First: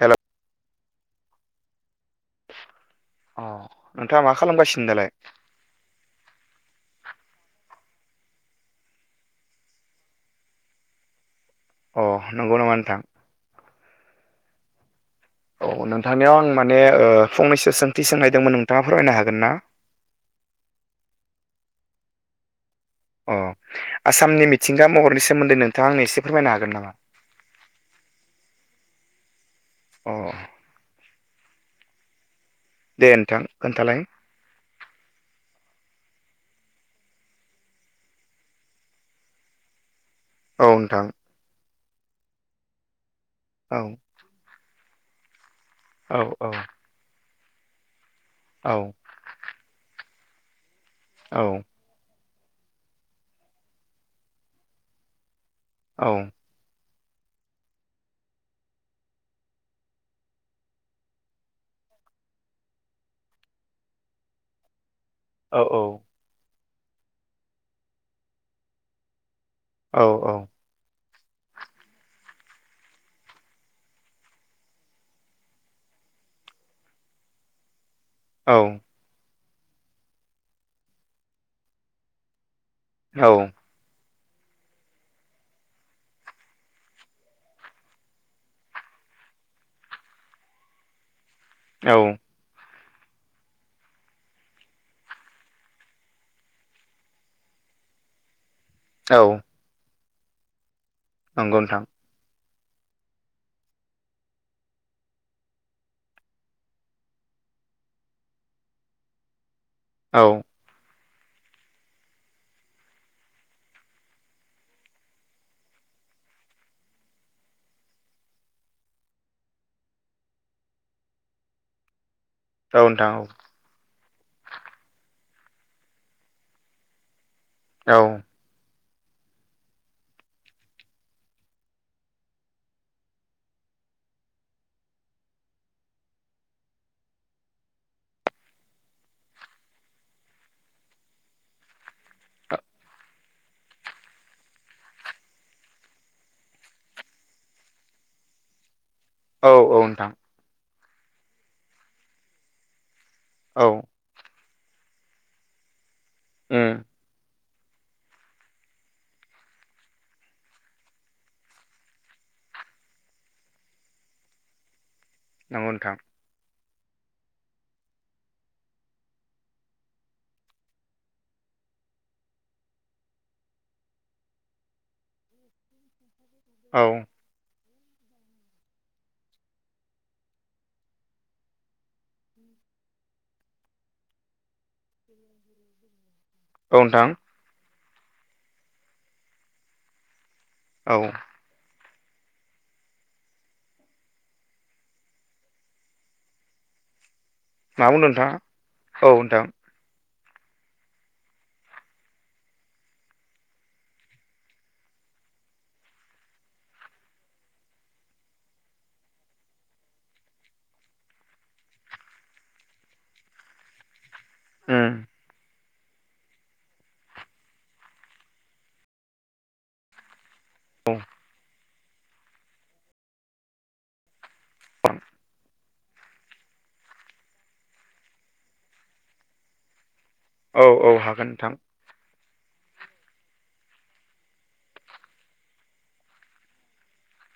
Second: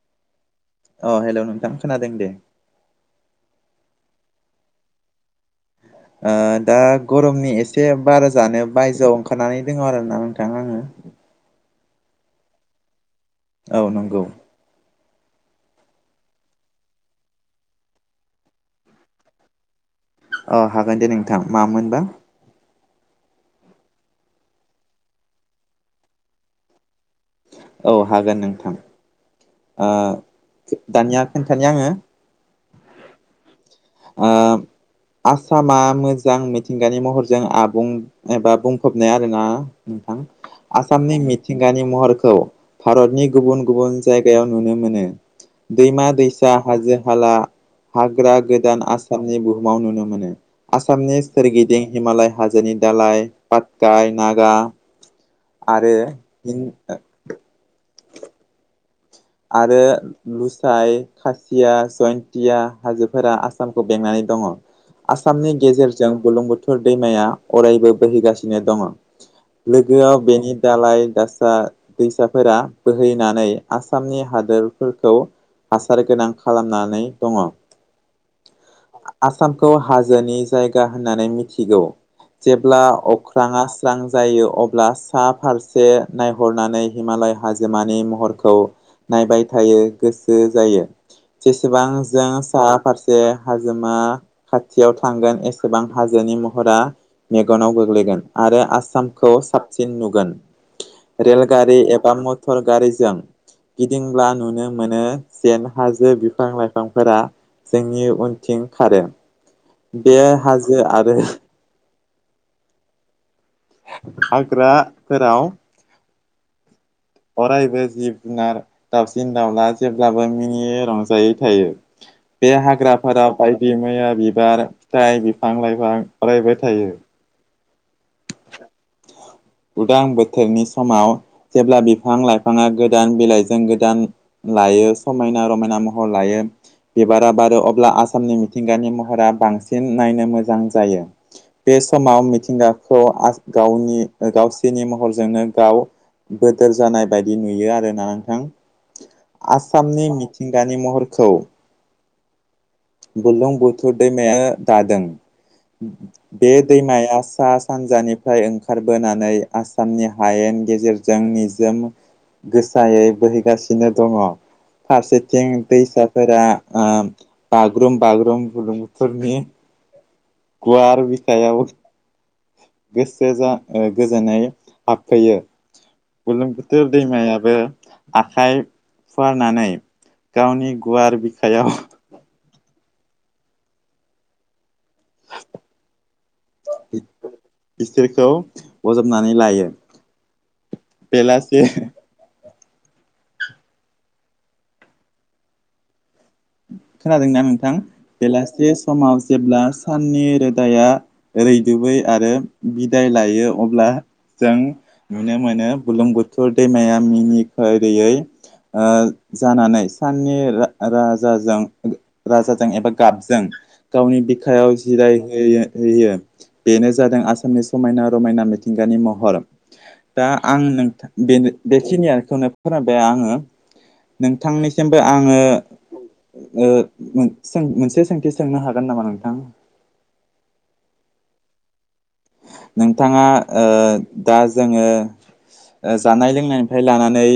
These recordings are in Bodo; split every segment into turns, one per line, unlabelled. हेलौ
अ' हेल' नोंथां खोनादों दे।
अ' नोंथाङा मा खालामगासिनो दालाय।
ओ दा गरमनि एसे बारा जानो बायजोआव ओंखारनानै दङ आरोोना नोंथां आङो।
अ' नंगौ नङा नोंथां।
औ नंगौ।
औ नोंथांनियाव आं माने ओ फंनैसो सोंथि सोंहनायदोंमोन नोंथाङा फमरायनो हागोन ना?
अ' हागोन दे नोंथां मामोनबा।
अ' आसामनि मिथिंगा महरनि सोमोन्दै नोंथाङा आंनो एसे फोरमायनो हागोन नामा?
औ हागोन नोंथां। ओ
अ'
दानिया खोन्थानि आङो।
दे नोंथां खोन्थालाय
आ आसामा मोजां मिथिंगानि महरजों आबुं एबा बुंफबनाय आरोना नोंथां।
औ नोंथां
आसामनि मिथिंगानि महरखौ भारतनि गुबुन
औ
गुबुन जायगायाव बेयाव नुनो मोनो दैमा
औ औ
-दैसा, हाजो- हाला, हाग्रा
औ
गोदान आसाम आसामनि बुहुमाव नुनो मोनो आसामनि
औ
सोरगिदिं हिमालय हाजोनि दालाय पाटकाय नागा आरो
औ
आरो लुसाइ, खासिया, जयन्तया हाजोफोरा आसामखौ बेंनानै दङ। आसामनि
औ
गेजेरजों बुलुं बुथोर दैमाया अरायबो बोहैगासिनो दङ। लोगोआव बेनि दालाय दासा दैसाफोरा बोहैनानै आ आसामनि हादोरफोरखौ हासार गोनां खालामनानै दङ।
औ।
आसामखौ हाजोनि जायगा होननानै मिथिगौ जेब्ला
औ
अख्रांङा स्रां जायो अब्ला सा फारसे नायहरनानै हिमालय हाजोमानि महरखौ नायबाय थायो गोसो जायो जेसेबां
औ
जों सा जे हाजोमा खाथियाव थांगोन एसेबां हाजोनि महरा मेगनाव गोग्लैगोन आरो आ
औ
खौ साबसिन नुगोन
नंगौ
रेलगारि
नोंथां
एबा म मटर गारिजों गिदिंब्ला नुनो मोनो जेन हाजो बिफां लाइफांफोरा जोंनि उनथिं खारो बे
औ
हाजो आरो आग्रा फोराव अरायबो जिब -जुनार, दाउसिन -दाउला जेब्लाबो मिनियै रंजायै थायो। बे
औ नोंथां
हाग्राफोराव
औ
बायदि मैया बिबार, फिथाइ, बिफां- लाइफां फरायबाय थायो।
औ।
उदां बोथोरनि समाव जेब्ला बिफां - लाइफाङा गोदान बिलाइजों गोदान लायो समायना - रमायना महर लायो। बिबारा बारो अब्ला आसामनि मिथिंगानि महरा बांसिन नायनो मोजां जायो। बे समाव मिथिंगाखौ गावनि गावसोरनि महरजोंनो गाव बोदोर जानाय बायदि नुयो आरोना नोंथां।
औ
आसामनि
नोंथां
मिथिंगानि महरखौ
औ
बुलुंबुथुर दैमाया- दादों बे
उम
दैमाया सा सानजानि ओंखारबोनानै आसामनि हायेन गेजेरजों निजोम गोसायै बोहैगासिनो दङ फारसे जों
नंगौ नोंथां
दैसाफोरा ओ बागुरुम -बागुरुम गुलुंफोरनि गुवार बिखायाब गोसो जा ओ गोजोननाय हाबफैयो। बुरलुंबुथुर
औ औ
दैमायाबो आखाइ फुवारनानै गावनि गुवार बिखायाव
औ नोंथां।
बिसोरखौ बजबनानै लायो।
औ।
[unintelligible] [unintelligible] खोनादोंनाा नोंथां
मा बुंदों नोंथाङा
बेलासि
औ
समाव
नोंथां
जेब्ला साननि रोदाया रैदुबै आरो बिदाय लायो अब्ला जों नुनो मोनो बुलुं बुथुर दैमाया मिनि खैरोयै जानानै साननि राज राजाजों एबा गाबजों गावनि बिखायाव जिराय
उम
होयो। बेनो जादों आसामनि समायना रमायना मिथिंगानि महर। दा आं नोंथां बेनो बे खिनि खौनो फोरमायबाय आङो नोंथांनिसिमबो आङो। ओ मोनसे सोंथि सोंनो हागोन नामा नोंथां?
औ औ हागोन नोंथां।
नोंथाङा ओ दा जोङो जानाय लोंनायनिफ्राय लानानै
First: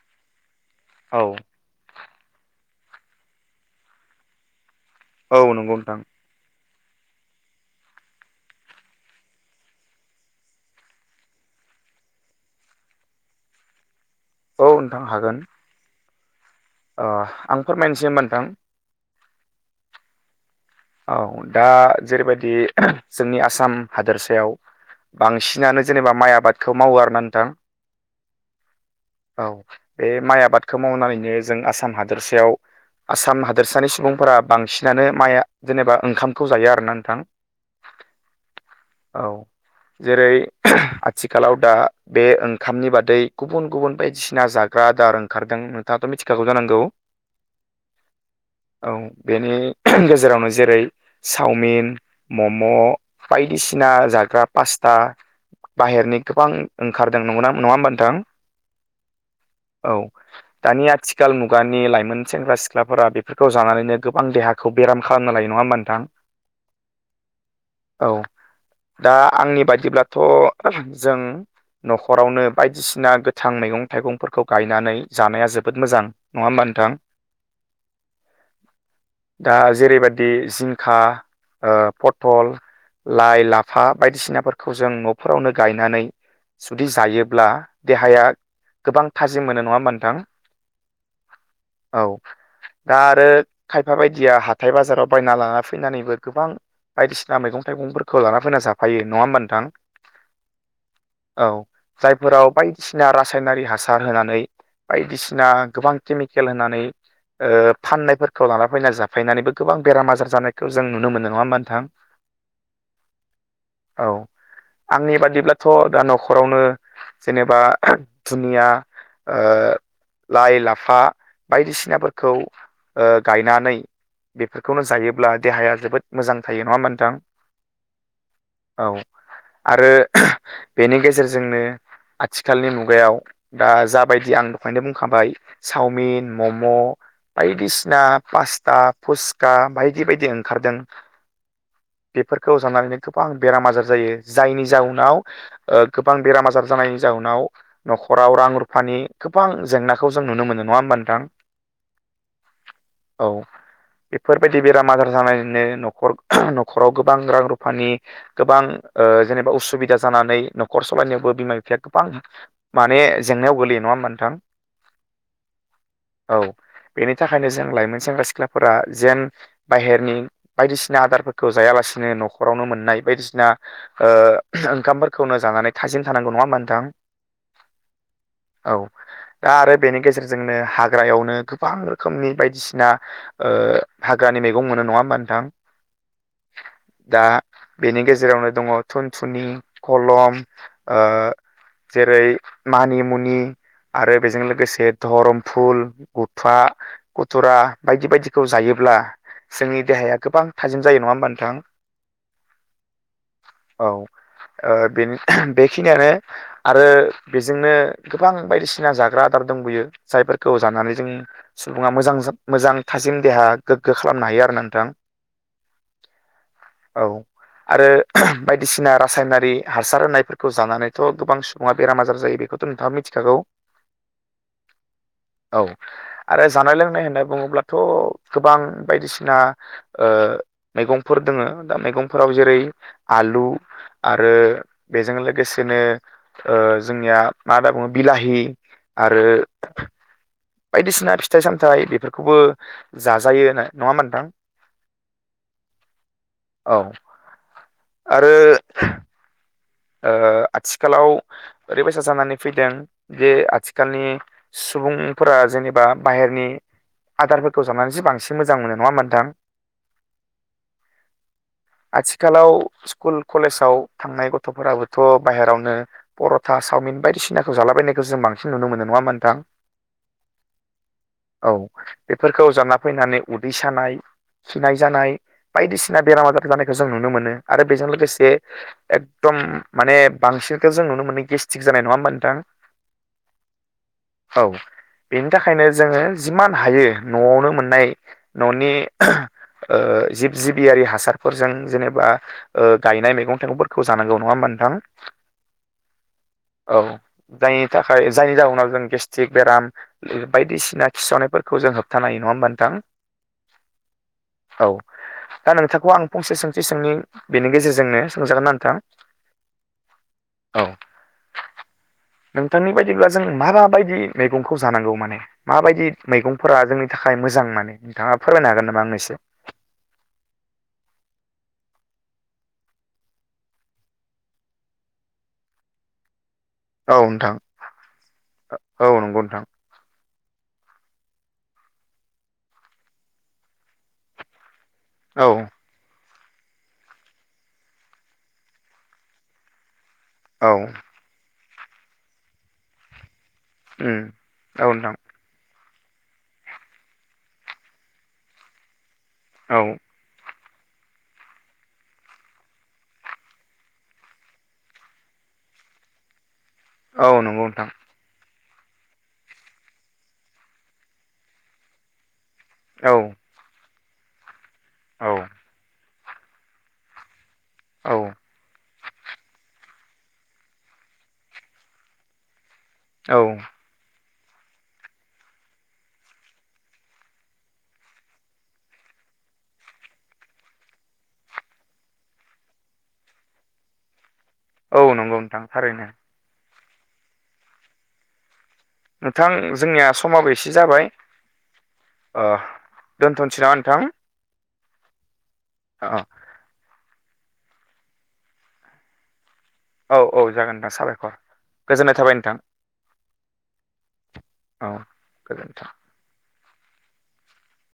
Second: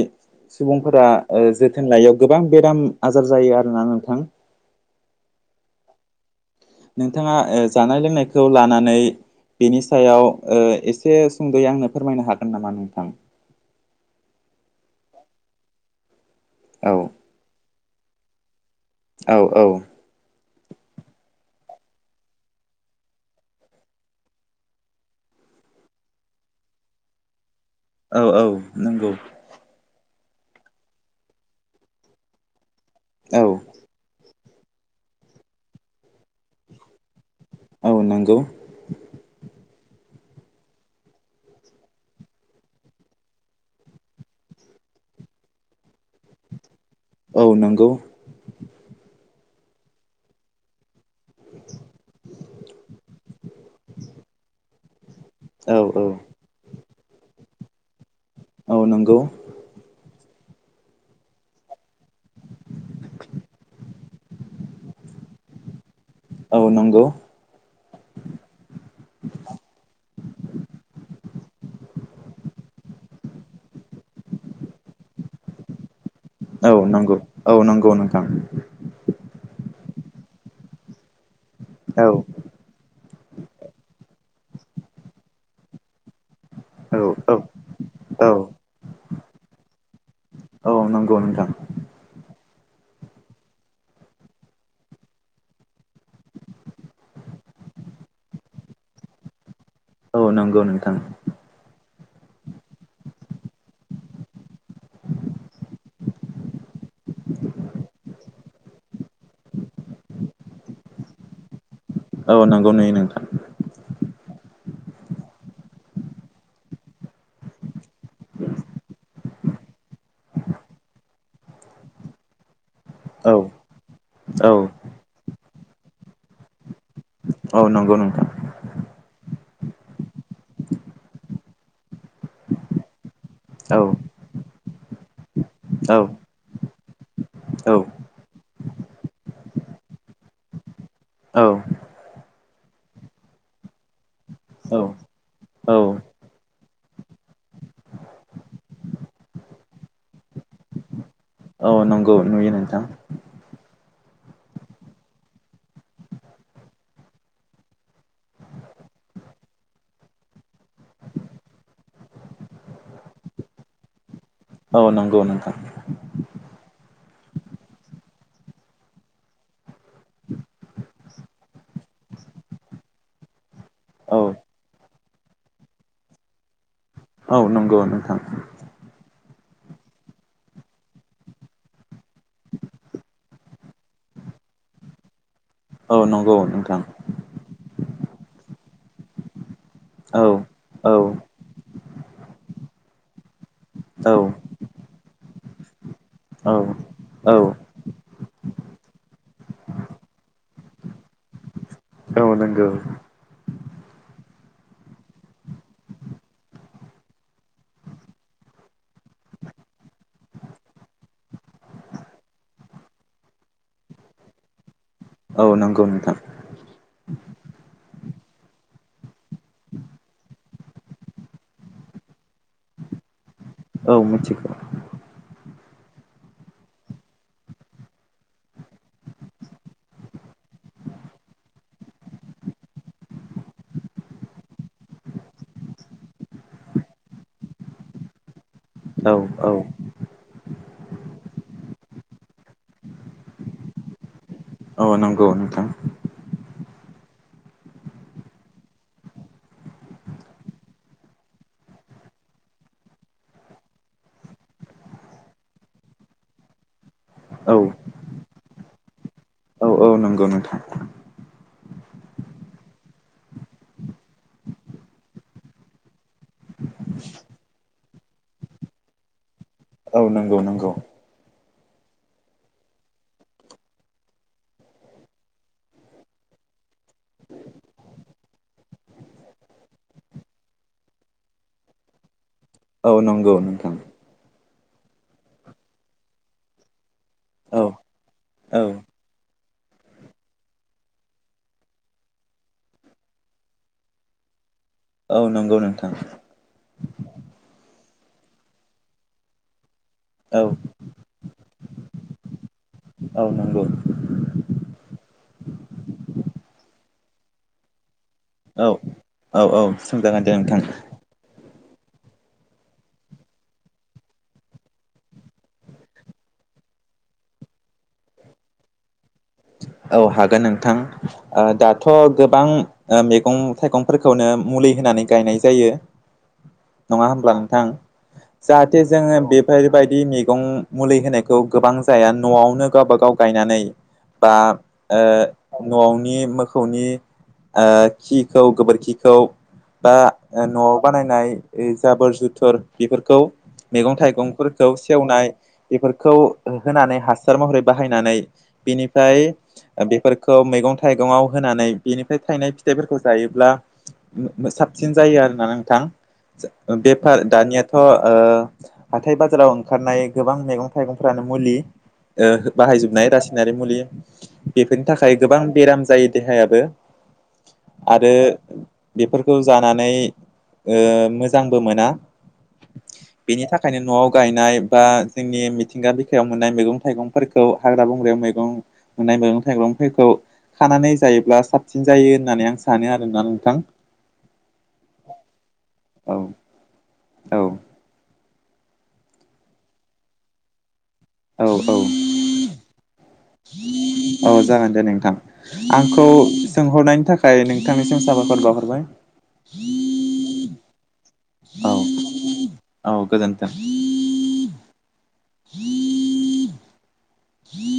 सुबुंफोरा
औ
जोथोन लायैआव गोबां बेराम आजार जायो आरोना नोंथां।
औ नंगौ नोंथां।
नोंथांङा जानाय लोंनायखौ लानानै। बेनि सायाव ओ एसे सुंद'यै आंनो फोरमायनो हागोन नामा नोंथां?
औ नोंथां हागोन।
औ
अ' आं फोरमायनोसै होनबा नोंथां।
औ औ।
औ दा जेरैबायदि जोंनि आसाम हादोरसायाव बांसिनानो जेनेबा माइ आबादखौ मावो आरो ना नोंथां।
औ औ नंगौ।
औ। बे माइ आबादखौ मावनानैनो जों आसाम हादोरसायाव आसाम
औ
हादोरसानि सुबुंफोरा बांसिनानो माइ जेनेबा ओंखामखौ जायो आरोना नोंथां।
औ नांगौ।
औ। जेरै आथिखालाव दा बे ओंखामनि बादै गुबुन गुबुन बायदिसिना जाग्रा आदार ओंखारदों नोंथाङाथ' मिथिखागौ जानांगौ।
औ नंगौ।
औ बेनि गेजेरावनो जेरै, चावमिन, मम', बायदिसिना जाग्रा पास्ता,
औ औ
बाहेरनि गोबां ओंखारदों नंगौना नङा होनोबा नोंथां
औ नंगौ‌
औ दानि आथिखाल मुगानि लाइमोन सेंग्रा सिख्लाफोरा बेफोरखौ जानानैनो। गोबां देहाखौ बेराम खालामना लायो नङा होमबा नोंथां।
औ नंगौ।
औ। दा आंनि बायदिब्लाथ' जों न'खरावनो बायदिसिना गोथां मैगं थाइगंफोरखौ गायनानै जानाया जोबोद मोजां। नङा होमबा
औ
नोंथां
नंगौ। औ नंगौ नोंथां।
दा जेरैबायाददि जिंखा ओ
औ
पथल। लाइ लाफा बायदिसिनाफोरखौ जों न'फोरावनो गायनानै जुदि
औ
जायोब्ला।
औ
देहाया
औ
गोबां थाजिम मोनो नङा होनबा नोंथां।
औ नंगौ नोंथां।
औ दा आरो खायफा बायदिया हाथाय बाजाराव बायना लाना फैनानैबो गोबां। बायदिसिना मैगं थाइगंफोरखौ लाना फैना जाफायो नङा होमबा नोंथां
औ नंगौ नोंथां
औ जायफोराव बायदिसिना बसिना रासायनारि हासार होनानै बायदिसिना गोबां केमिकेल होनानै फाननायफोरखौ लाना फैनानै जाफैनानैबो गोबां बेराम आजार जानायखौ जों नुनो मोनदों नङा मा नोंथां
औ नंगौ नुयो नोंथां
औ आंनि बादिब्लाथ' दा न'खरावनो जेनेबा दुनिया लाइ लाफा बायदिसिनाफोरखौ ओ
औ
गायनानै
औ
बेफोरखौनो जायोब्ला देहाया जोबोद मोजां थायो नङा होनबा नोंथां
औ नंगौ नोंथां
औ आरो बेनि गेजेरजोंनो आथिखालनि मुगायाव दा
औ
जाबायदि आं दखायनो बुंखाबाय
औ
चावमिन मम'
औ
बायदिसिना पास्ता फुसक बायदि बायदि ओंखारदों
औ
बेफोरखौ जानानैनो गोबां बेराम आजार जायो जायनि जाउनाव
औ
ओ गोबां बेराम आजार जानाय जाउनाव न'खराव रां रुफानि गोबां जेंनाखौ जों नुनो मोनो नङा होमबा नोंथां
नांगौ नुयो नोंथां
औ बेफोरबायदि बेराम आजार जानानैनो न'खर न'खराव गोबां रां रुफानि गोबां जेनेबा उसुबिदा जानानै न'खर सालायनायावबो बिमा ज गोबां माने जेंनायाव गोगलैयो नङा होनबा नोंथां थां
औ नंगौ नोंगौ
औ बेनि थाखायनो जों लाइमोन सेंग्रा सिख्लाफोरा जेन बाहेरनि बायदिसिना आदारफोरखौ जायालासिनो न'खरावनो मोननाय बायदिसिना
औ
ओंखामफोरखौनो जानानै थाजिम थानांगौ नङा होनबा नोंथां
औ नंगौ नोंथां
औ दा आरो बेनि गेजेरजोंनो हाग्रायावनो गोबां रोखोमनि बायदिसिना हाग्रानि मैगं मोनो नङा होमबा नोंथां
औ नंगौ नोंथां
दा बेनि गेजेरावनो दङ थुनथुनि
औ
खलम
औ
जेरै मानि मुनि
औ
आरो बेजों लोगोसे धरमफुल
औ
गुथाया
औ
गथरा बायदि बायदिखौ जायोब्ला जोंनि देहाया गोबां थाजिम जायो नङा होमबा नोंथां।
औ नांगौ।
औ बेखिनियानो आरो बेजोंनो गोबां बायदिसिना जाग्रा आदार दं बियो जायफोरखौ जानानै जों सुबुङा मोजां मोजां थाजिम देहा गोगो खालामनो हायो आरो ना नोंथां
ग नांगौ नोंथां
औ आरो बायदिसिना रासायनारि हासार होनायफोरखौ जानानै थ' गोबां सुबुङा बेराम आजार जायो बेखौथ' नोंथाङा मिथिखागौ
औ मिथिगौ।
औ आरो जानाय लोंनाय होनना बुङोब्लाथ' गोबां बायदिसिना ओ मैगंफोर दोङो दा मैगंफोराव जेरै आलु आरो बेजों लोगोसे बिदिनो जोंनिया मा होना बुङो बिलाहि
औ
आरो
औ
बायदिसिना फिथाइ सामथाइ बेफोरखौबो जाजायो नङा होनबा नोंथां
औ नंगौ नोंथां।
औ आरो ओ आथिखालाव ओरैबायसा जानानै फैदों बे आथिखालनि सुबुंफोरा जेनेबा बाहेरनि
औ
आदारफोरखौ जावानानैसो बांसिन मोजां मोनो नङा नोंथां?
औ औ नंगौ नोंथां
आथिखालाव स्कुल कलेजाव थांनाय ग गथ'फोराबोथ' बाहेरावनो पर'था चाविन बायदिसिनाखौ जालाबायनायखौ जों बांसिन नुनो मोनो नङा होनबा नोंथां?
औ नंगौ नंगौ।
औ बेफोरखौ जाना फैनानै उदै सानाय खिनाय जानाय बायदिसिना बेराम आजार जानायखौ जों नुनो मोनो आरो बेजों लोगोसे एकद माने बांसिनखौ जों नुनो मोनो गेस्टिक जानाय नङा होमबा नोंथां
औ नंगौ नोंथां
औ बेनि थाखायनो जोङो जिमान हायो न'आवनो
औ
मोननाय
औ
न'नि ओ जिब-जिबियारि हासारफोरजों जेनेबा ओ गायनाय मैगं-थाइगंफोरखौ जानांगौ नङा हा नोंथां?
औ नंगौ नों थां
औ जायनि थाखाय जायनि जाहनाव जों गेस्ट्रिक बेराम ओ
औ
बायदिसिना खिसावनायफोरखौ जों होबथानो हायो नङा होमबा नोंथां?
औ नांगौ
औ दा नोंथांखौ आं फंसे सोंथि सोंनि बेनि गेजेरजोंनो सोंजागोन आ थां
सोजागोन दे नोंथां
नोंथांनि बायदिब्ला जों माबायदि मैगंखौ जानांगौ माने माबायदि मैगंफोरा जोंनि थाखाय मोजां माने नोंथाङा फोरमायनो हागोन नामा आंनो एसे
औ हागोन नोंथां ओ दाथ' गोबां ओ मैगं-थाइगंफोरखौनो मुलि होनानै गायनाय जायो। नङा होमब्ला नोंथां जाहाथे
औ
जोङो
नंगौ नोंथां
बेफोरबायदि मैगं मुलि होनायखौ गोबां जाया न'आवनो गावबा गाव गायनानै बा
औ
ओ न'नि मोखौनि ओ खिखौ गोबोरखिखौ बा ओ
औ उम
न'आव बानायनाय जाबोर जुथुर बेफोरखौ मैगं-थाइगंफोरखौ
औ नोंथां
सेवनाय बेफोरखौ होनानै हासार महरै बाहायनानै बिनिफ्राय
औ
बेफोरखौ मैगं-थाइगंआव होनानै बेनिफ्राय थायनाय फिथाइफोरखौ जायोब्ला साबसिन जायो आरोना नोंथां
औ
बेफार
नंगौ नोंथां
दानियाथ' ओ हाथाय बाजाराव ओंखारनाय गोबां मैगं-थाइगंफ्रानो मुलि ओ
औ
बाहायजोबनाय रासायनारि मुलि बेफोरनि
औ
थाखाय गोबां बेराम जायो देहायाबो
औ
आरो बेफोरखौ जानानै ओ मोजांबो मोना
औ
बेनि था बेनिखायनो न'आव गायनाय बा जोंनि मिथिंगा बिखायाव मोननाय मैगं-थाइगंफोरखौ हाग्रा-बंग्रायाव मैगं मोननाय मैगं-थाइगंफोरखौ खानानै जायोब्ला साबसिन जायो होननानै आं सानो आरोना नोंथां
औ नंगौ नोंथां थारैनो
औ औ
नोंथां जोंनिया समाबो एसे जाबाय
औ औ
ओ दोनथ'सै नामा नोंथां?
औ जागोन दे नोंथां
औ
आंखौ सोंहरनायनि थाखाय नोंथांनिसिम साबायखर बावहरबाय।
औ औ जागोन नोंथां साबायखर गोजोननाय
औ
थाबाय नोंथां।
औ गोजोन्थों
औ गोजोनथों।